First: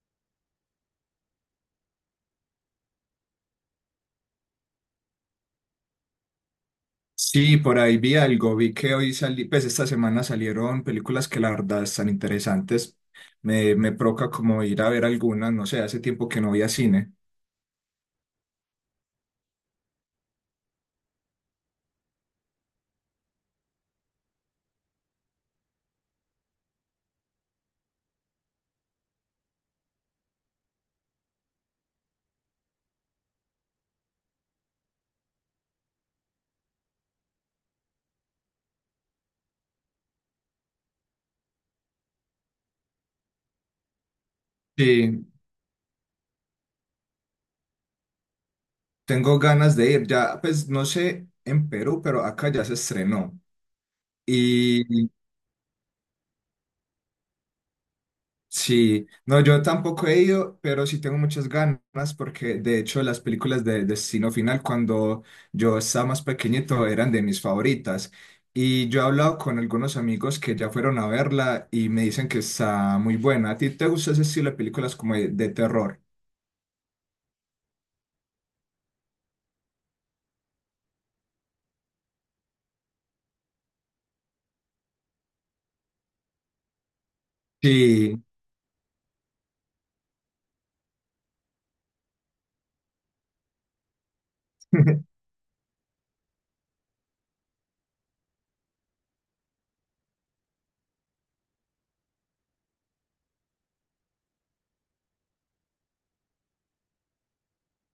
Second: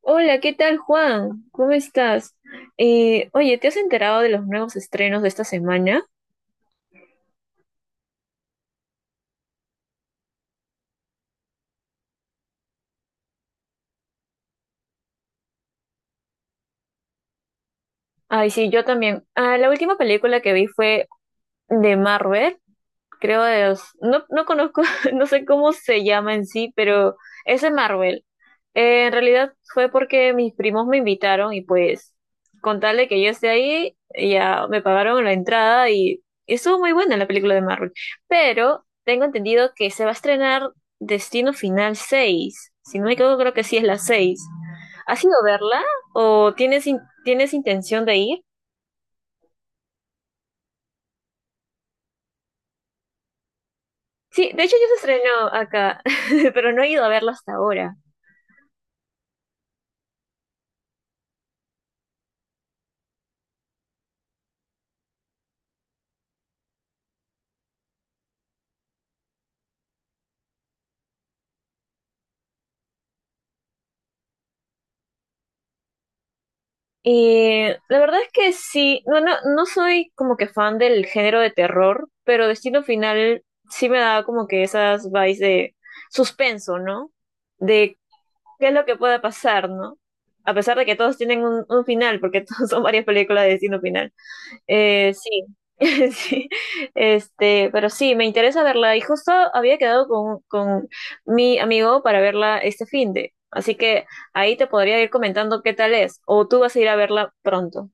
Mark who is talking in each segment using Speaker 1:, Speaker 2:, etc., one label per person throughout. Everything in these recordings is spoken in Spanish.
Speaker 1: Hola, ¿qué tal, Juan? ¿Cómo estás? Oye, ¿te has enterado de los nuevos estrenos de esta semana?
Speaker 2: Sí, por ahí vi algo, vi que hoy salí, pues esta semana salieron películas que la verdad están interesantes. Me provoca como ir a ver algunas, no sé, hace tiempo que no voy a cine.
Speaker 1: Ay, sí, yo también. Ah, la última película que vi fue de Marvel. Creo de los, no, no conozco, no sé cómo se llama en sí, pero es de Marvel. En realidad fue porque mis primos me invitaron y pues con tal de que yo esté ahí, ya me pagaron la entrada y estuvo muy buena la película de Marvel. Pero tengo entendido que se va a estrenar Destino Final seis. Si no me equivoco, creo que sí es la seis. ¿Has
Speaker 2: Sí,
Speaker 1: ido a verla o tienes, tienes intención de ir?
Speaker 2: tengo ganas de ir, ya, pues no sé en Perú, pero acá ya se estrenó.
Speaker 1: Sí, de hecho ya se estrenó acá, pero no he ido a verla hasta ahora.
Speaker 2: Sí, no, yo tampoco he ido, pero sí tengo muchas ganas porque de hecho las películas de Destino Final cuando yo estaba más pequeñito eran de mis favoritas y yo he hablado con algunos amigos que ya fueron a verla y me dicen que está muy buena. ¿A ti te gusta ese estilo de películas como de terror?
Speaker 1: La verdad es que sí, no, no, no soy como que fan del género de terror, pero Destino Final sí me da como que esas vibes de suspenso, ¿no? De
Speaker 2: Sí.
Speaker 1: qué es lo que pueda pasar, ¿no? A pesar de que todos tienen un final, porque todos son varias películas de Destino Final. Sí, sí, este, pero sí, me interesa verla. Y justo había quedado con mi amigo para verla este fin de. Así que ahí te podría ir comentando qué tal es. O tú vas a ir a verla pronto.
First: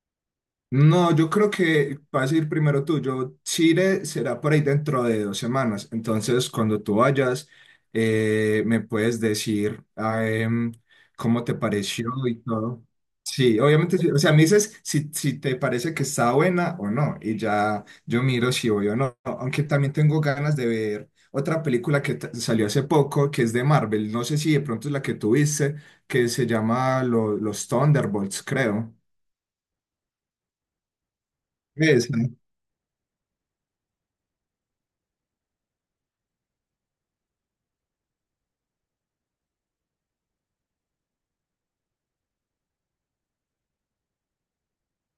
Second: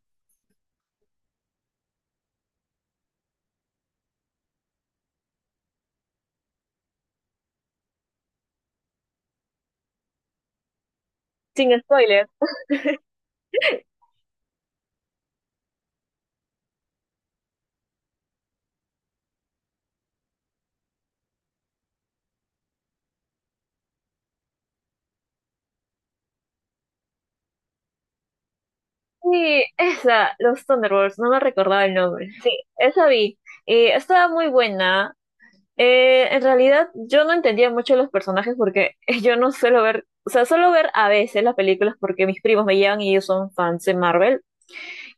Speaker 2: No, yo creo que vas a ir primero tú. Yo, Chile será por ahí dentro de dos semanas. Entonces, cuando tú vayas, me puedes decir ah, cómo te
Speaker 1: Sin
Speaker 2: pareció
Speaker 1: spoiler.
Speaker 2: y todo. Sí, obviamente, sí. O sea, me dices si, si te parece que está buena o no. Y ya yo miro si voy o no. Aunque también tengo ganas de ver otra película que salió hace poco, que es de Marvel. No sé si de pronto es la que tú viste, que se llama Los Thunderbolts, creo.
Speaker 1: Sí, esa, los Thunderbolts, no me recordaba el
Speaker 2: Esa.
Speaker 1: nombre. Sí, esa vi. Y estaba muy buena. En realidad, yo no entendía mucho los personajes porque yo no suelo ver, o sea, suelo ver a veces las películas porque mis primos me llevan y ellos son fans de Marvel.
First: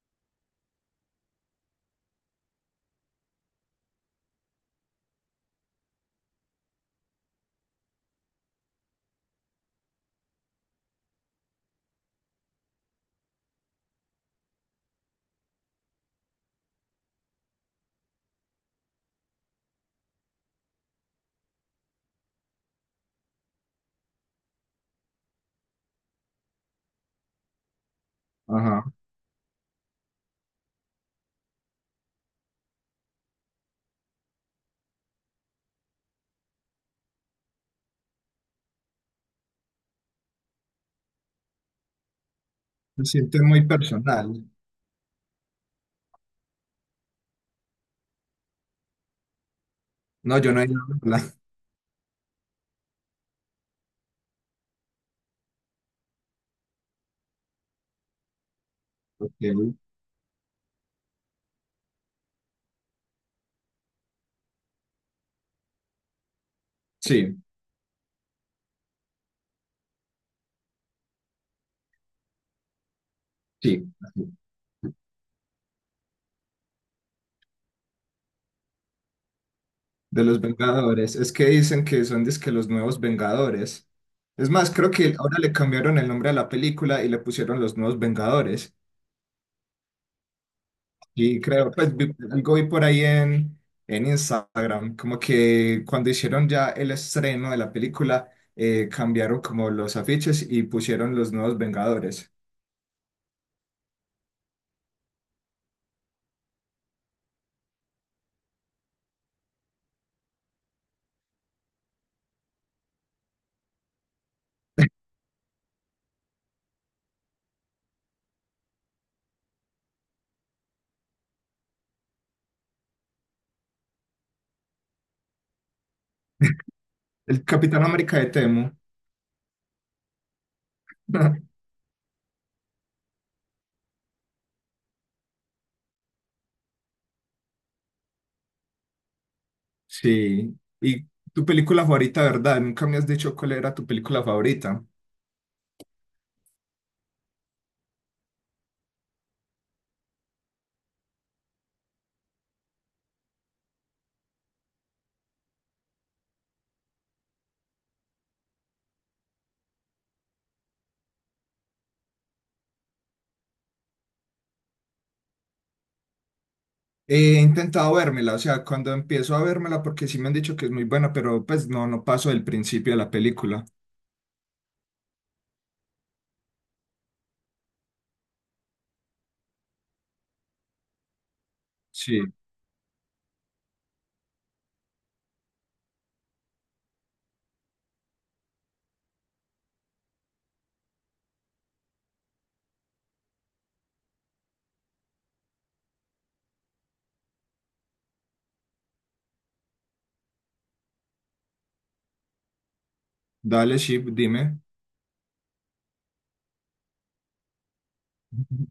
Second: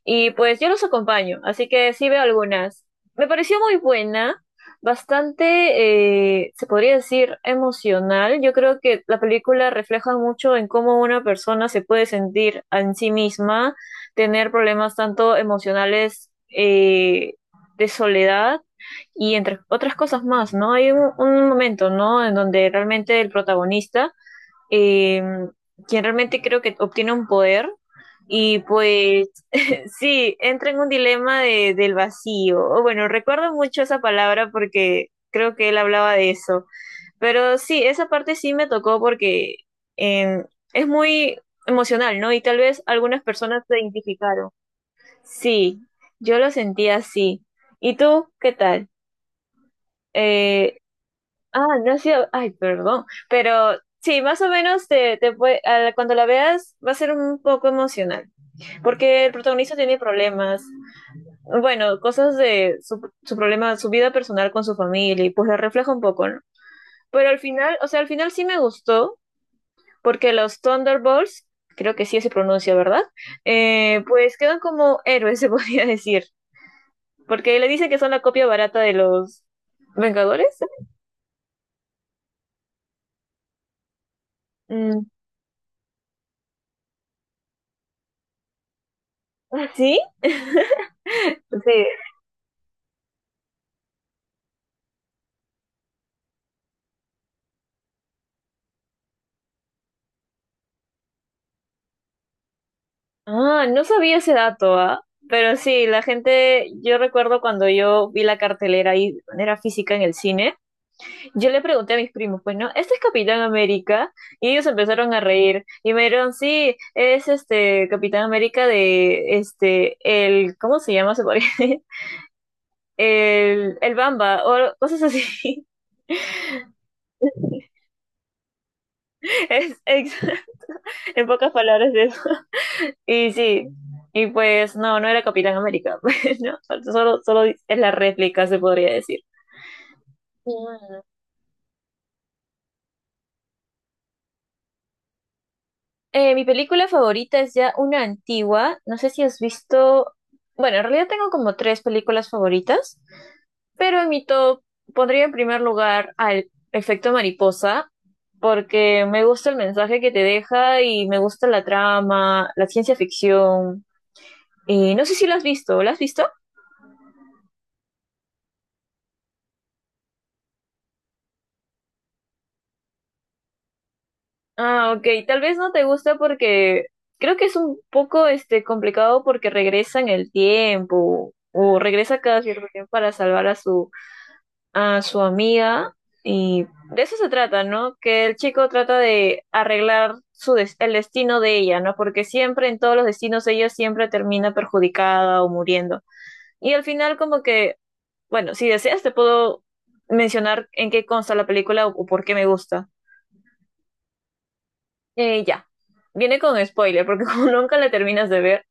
Speaker 1: Y pues yo los acompaño, así que sí veo algunas. Me pareció muy buena, bastante, se podría decir, emocional. Yo creo que la película refleja mucho en cómo una persona se puede sentir en sí misma, tener problemas tanto emocionales de soledad y entre otras cosas más, ¿no? Hay un momento, ¿no? En donde realmente el protagonista eh, quien realmente creo que obtiene un poder y
Speaker 2: Ajá.
Speaker 1: pues sí, entra en un dilema del vacío. O bueno, recuerdo mucho esa palabra porque creo que él hablaba de eso, pero sí, esa parte sí me tocó porque eh, es muy emocional, ¿no? Y tal vez
Speaker 2: Me
Speaker 1: algunas
Speaker 2: siento
Speaker 1: personas
Speaker 2: muy
Speaker 1: se
Speaker 2: personal.
Speaker 1: identificaron. Sí, yo lo sentía así. ¿Y tú qué tal?
Speaker 2: No, yo no he ido
Speaker 1: Eh,
Speaker 2: a verla.
Speaker 1: Ah, no ha sido, ay, perdón, pero sí, más o menos te, cuando la veas va a ser un poco emocional, porque el
Speaker 2: Ok.
Speaker 1: protagonista tiene problemas, bueno, cosas de su problema, su vida personal con su familia, y pues la refleja un poco, ¿no? Pero
Speaker 2: Sí,
Speaker 1: al final, o sea, al final sí me gustó, porque los Thunderbolts, creo que sí se pronuncia, ¿verdad?
Speaker 2: sí, sí.
Speaker 1: Pues quedan como héroes, se podría decir, porque le dicen que son la copia barata de los
Speaker 2: De los
Speaker 1: Vengadores.
Speaker 2: Vengadores. Es que dicen que son dizque los nuevos Vengadores. Es más, creo
Speaker 1: Mm,
Speaker 2: que ahora le cambiaron el nombre a la película y le pusieron los nuevos Vengadores.
Speaker 1: ¿sí?
Speaker 2: Y creo,
Speaker 1: Sí.
Speaker 2: pues algo vi por ahí en Instagram, como que cuando hicieron ya el estreno de la película, cambiaron como los afiches y pusieron los nuevos Vengadores.
Speaker 1: Ah, no sabía ese dato, ¿ah? Pero sí, la gente, yo recuerdo cuando yo vi la cartelera ahí de manera física en el cine, yo le pregunté a mis primos, pues no, ¿este es Capitán América? Y ellos empezaron a reír y me dijeron, sí, es este Capitán América de, este, el, ¿cómo se llama? ¿Se podría decir? El Bamba o cosas así.
Speaker 2: El Capitán América de Temo.
Speaker 1: Es, es- en pocas palabras eso. Y sí, y pues no, no era Capitán América, pues, ¿no? Solo, solo es la réplica, se podría decir.
Speaker 2: Sí,
Speaker 1: Mm.
Speaker 2: y tu película favorita, ¿verdad? Nunca me has dicho cuál era tu película favorita.
Speaker 1: Mi película favorita es ya una antigua. No sé si has visto. Bueno, en realidad tengo como tres películas favoritas, pero en mi top pondría en primer lugar al efecto mariposa, porque me gusta el mensaje que te deja y me gusta la trama, la ciencia ficción. Y no sé si la has visto. ¿La has visto?
Speaker 2: He intentado vérmela, o sea, cuando empiezo a vérmela, porque sí me han dicho que es muy buena, pero pues no, no paso del principio de la película.
Speaker 1: Ah, ok. Tal vez no te gusta porque creo que es un poco este complicado porque regresa en el tiempo o regresa
Speaker 2: Sí,
Speaker 1: cada cierto tiempo para salvar a su amiga y de eso se trata, ¿no? Que el chico trata de arreglar el destino de ella, ¿no? Porque siempre en todos los destinos ella siempre termina perjudicada o muriendo. Y al final como que, bueno, si deseas te puedo mencionar en qué consta la película o por qué me gusta.
Speaker 2: dale, Ship, dime.
Speaker 1: Ya, viene con spoiler, porque como nunca la terminas de ver,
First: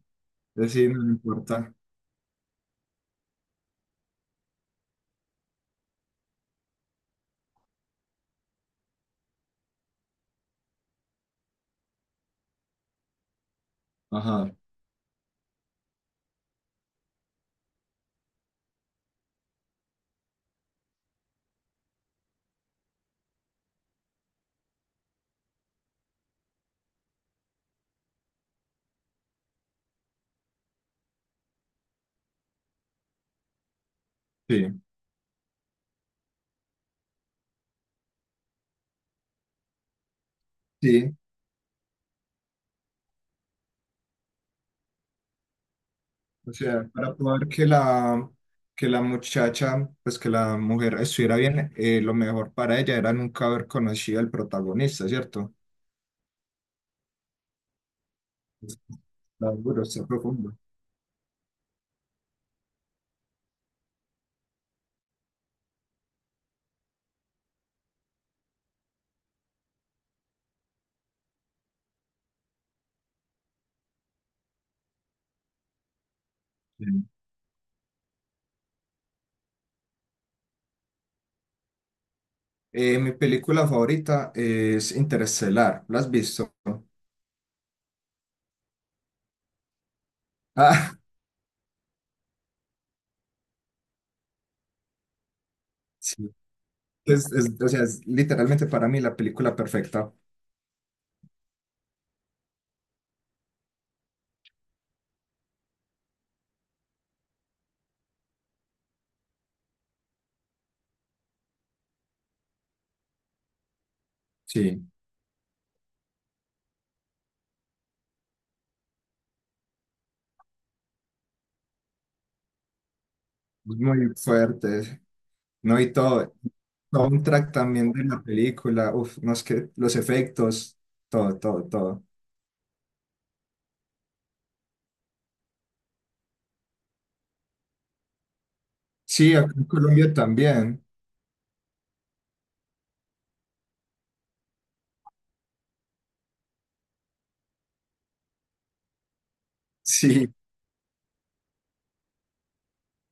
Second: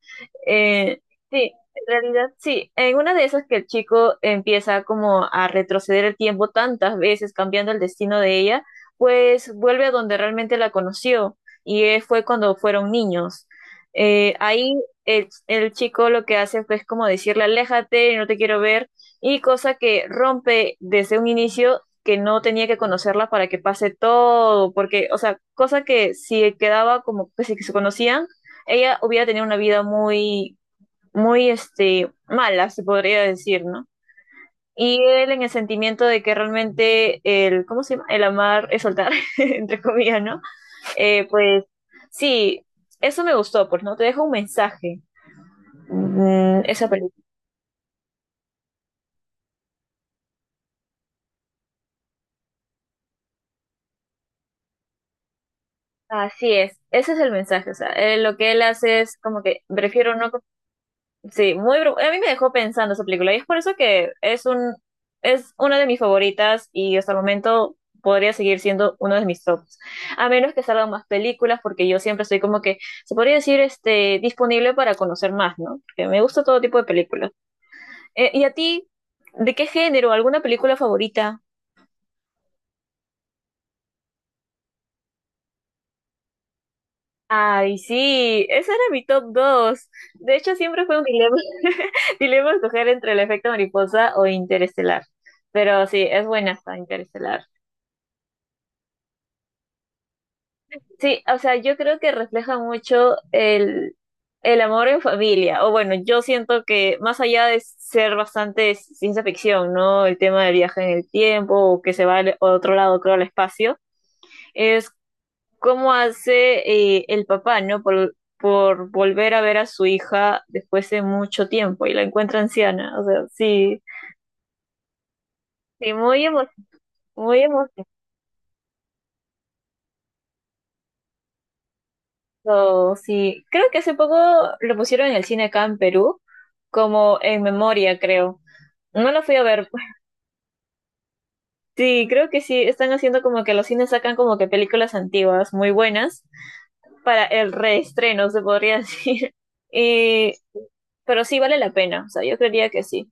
Speaker 2: Es decir,
Speaker 1: eh,
Speaker 2: no me
Speaker 1: sí,
Speaker 2: importa.
Speaker 1: en realidad sí, en una de esas que el chico empieza como a retroceder el tiempo tantas veces, cambiando el destino de ella, pues vuelve a donde realmente la conoció, y fue cuando fueron niños.
Speaker 2: Ajá,
Speaker 1: Ahí el chico lo que hace fue como decirle, aléjate, no te quiero ver, y cosa que rompe desde un inicio que no tenía que conocerla para que pase todo, porque, o sea, cosa que si quedaba como que si se conocían, ella hubiera tenido una vida muy, muy, este, mala, se podría decir, ¿no?
Speaker 2: sí,
Speaker 1: Y él en el sentimiento de que realmente el, ¿cómo se llama? El amar es soltar, entre comillas, ¿no?
Speaker 2: sí.
Speaker 1: Pues sí, eso me gustó, pues, ¿no? Te deja un mensaje,
Speaker 2: O sea,
Speaker 1: esa
Speaker 2: para
Speaker 1: película.
Speaker 2: poder que la muchacha, pues que la mujer estuviera bien, lo mejor para ella era nunca haber conocido al protagonista, ¿cierto?
Speaker 1: Así es, ese es el mensaje, o sea, lo que él hace
Speaker 2: Seguro,
Speaker 1: es como
Speaker 2: está
Speaker 1: que
Speaker 2: duro, está
Speaker 1: prefiero no.
Speaker 2: profundo.
Speaker 1: Sí, a mí me dejó pensando esa película y es por eso que es una de mis favoritas y hasta el momento podría seguir siendo uno de mis tops. A menos que salgan más películas porque yo siempre estoy como que, se podría decir, este, disponible para conocer más, ¿no? Porque me gusta todo tipo de películas. ¿Y a ti, de qué género? ¿Alguna película favorita?
Speaker 2: Mi película favorita es Interestelar. ¿La has visto?
Speaker 1: Ay, sí, ese era mi top dos. De hecho, siempre
Speaker 2: Ah,
Speaker 1: fue un dilema, dilema escoger entre el efecto mariposa o Interestelar. Pero sí, es
Speaker 2: sí.
Speaker 1: buena esta Interestelar.
Speaker 2: O sea, es literalmente para mí la película perfecta.
Speaker 1: Sí, o sea, yo creo que refleja mucho el amor en familia. O bueno, yo siento que más allá de ser bastante ciencia ficción, ¿no? El tema del viaje en el tiempo o que se va a otro lado, creo, al espacio
Speaker 2: Sí, es
Speaker 1: cómo hace el papá, ¿no? Por volver a ver a su hija después de mucho tiempo y la encuentra anciana. O sea, sí,
Speaker 2: muy fuerte. No, y
Speaker 1: sí,
Speaker 2: todo. Todo un
Speaker 1: muy
Speaker 2: track también de la película. Uf, no es que los efectos, todo, todo, todo.
Speaker 1: emocionado. Sí, creo que hace poco lo pusieron en el cine acá en Perú, como en memoria, creo. No lo
Speaker 2: Sí,
Speaker 1: fui a
Speaker 2: acá en
Speaker 1: ver.
Speaker 2: Colombia también.
Speaker 1: Sí, creo que sí, están haciendo como que los cines sacan como que películas antiguas muy buenas para el reestreno, se podría decir. Y,
Speaker 2: Sí,
Speaker 1: pero sí vale la pena, o sea, yo creería que sí.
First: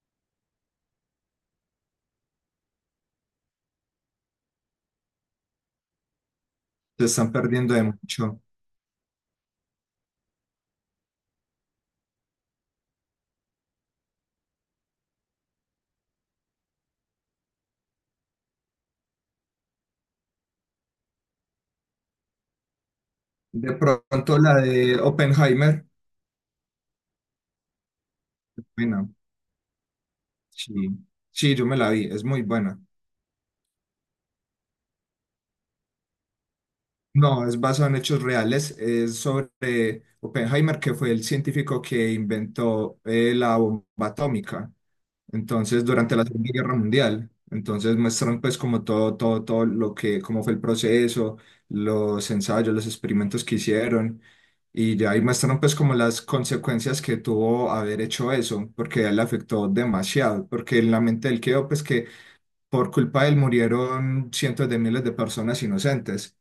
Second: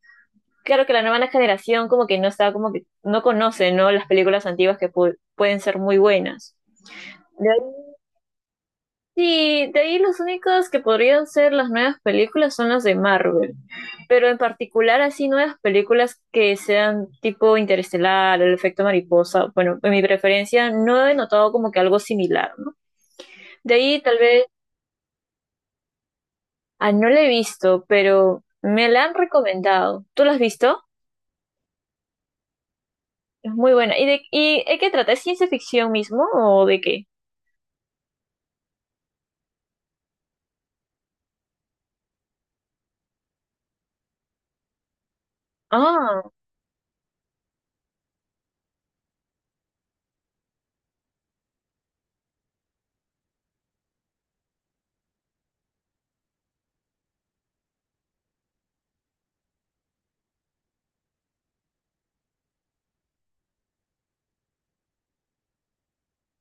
Speaker 1: Claro que la nueva generación como que no está, como que no conoce, ¿no? Las películas antiguas que pueden ser muy buenas.
Speaker 2: se están
Speaker 1: De ahí,
Speaker 2: perdiendo de mucho.
Speaker 1: sí, de ahí los únicos que podrían ser las nuevas películas son las de Marvel, pero en particular así nuevas películas que sean tipo Interestelar, El efecto mariposa, bueno, en mi preferencia no he notado como que algo similar, ¿no?
Speaker 2: De
Speaker 1: De ahí tal
Speaker 2: pronto
Speaker 1: vez,
Speaker 2: la de Oppenheimer.
Speaker 1: ah, no la he visto, pero me la
Speaker 2: Bueno,
Speaker 1: han recomendado. ¿Tú la has
Speaker 2: sí.
Speaker 1: visto?
Speaker 2: Sí, yo me la vi. Es muy buena.
Speaker 1: Es muy buena. ¿Y y de qué trata? ¿Es ciencia ficción mismo o de qué?
Speaker 2: No, es basado en hechos reales. Es sobre Oppenheimer, que fue el científico que inventó la bomba atómica. Entonces, durante
Speaker 1: Ah,
Speaker 2: la Segunda Guerra Mundial. Entonces, muestran pues como todo, todo, todo lo que, cómo fue el proceso, los ensayos, los experimentos que hicieron. Y ya ahí muestran pues como las consecuencias que tuvo haber hecho eso, porque a él le afectó demasiado, porque en la mente él quedó pues que por culpa de él murieron cientos de miles de personas inocentes.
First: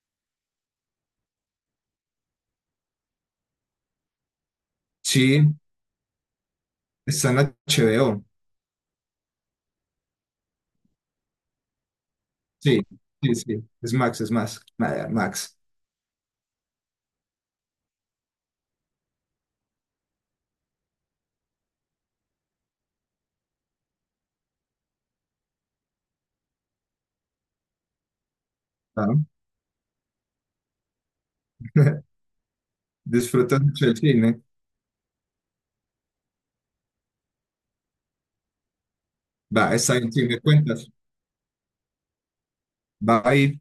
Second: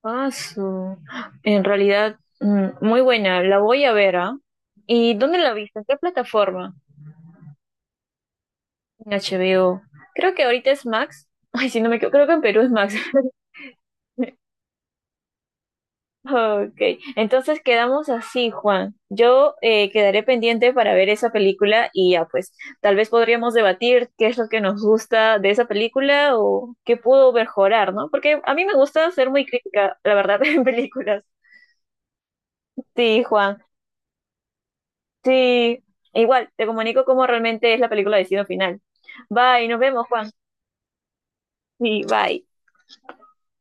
Speaker 1: paso. En realidad, muy buena. La voy a ver, ¿ah? ¿Y dónde la
Speaker 2: Sí,
Speaker 1: viste? ¿En qué plataforma?
Speaker 2: está en HBO.
Speaker 1: En HBO. Creo que ahorita es Max. Ay, si no me equivoco, creo que en Perú es
Speaker 2: Sí,
Speaker 1: Max.
Speaker 2: sí, sí. Es Max, es más. Nada, Max.
Speaker 1: Ok, entonces quedamos así, Juan. Yo quedaré pendiente para ver esa película y ya, pues, tal vez podríamos debatir qué es lo que nos gusta de esa película o qué pudo mejorar, ¿no? Porque a mí me gusta
Speaker 2: Claro.
Speaker 1: ser muy crítica, la verdad, en películas. Sí,
Speaker 2: Disfrutas
Speaker 1: Juan.
Speaker 2: mucho del cine.
Speaker 1: Sí, igual, te comunico cómo realmente es la película de Destino Final. Bye,
Speaker 2: Va,
Speaker 1: nos
Speaker 2: está
Speaker 1: vemos,
Speaker 2: bien, si
Speaker 1: Juan.
Speaker 2: me cuentas.
Speaker 1: Sí, bye.
Speaker 2: Bye.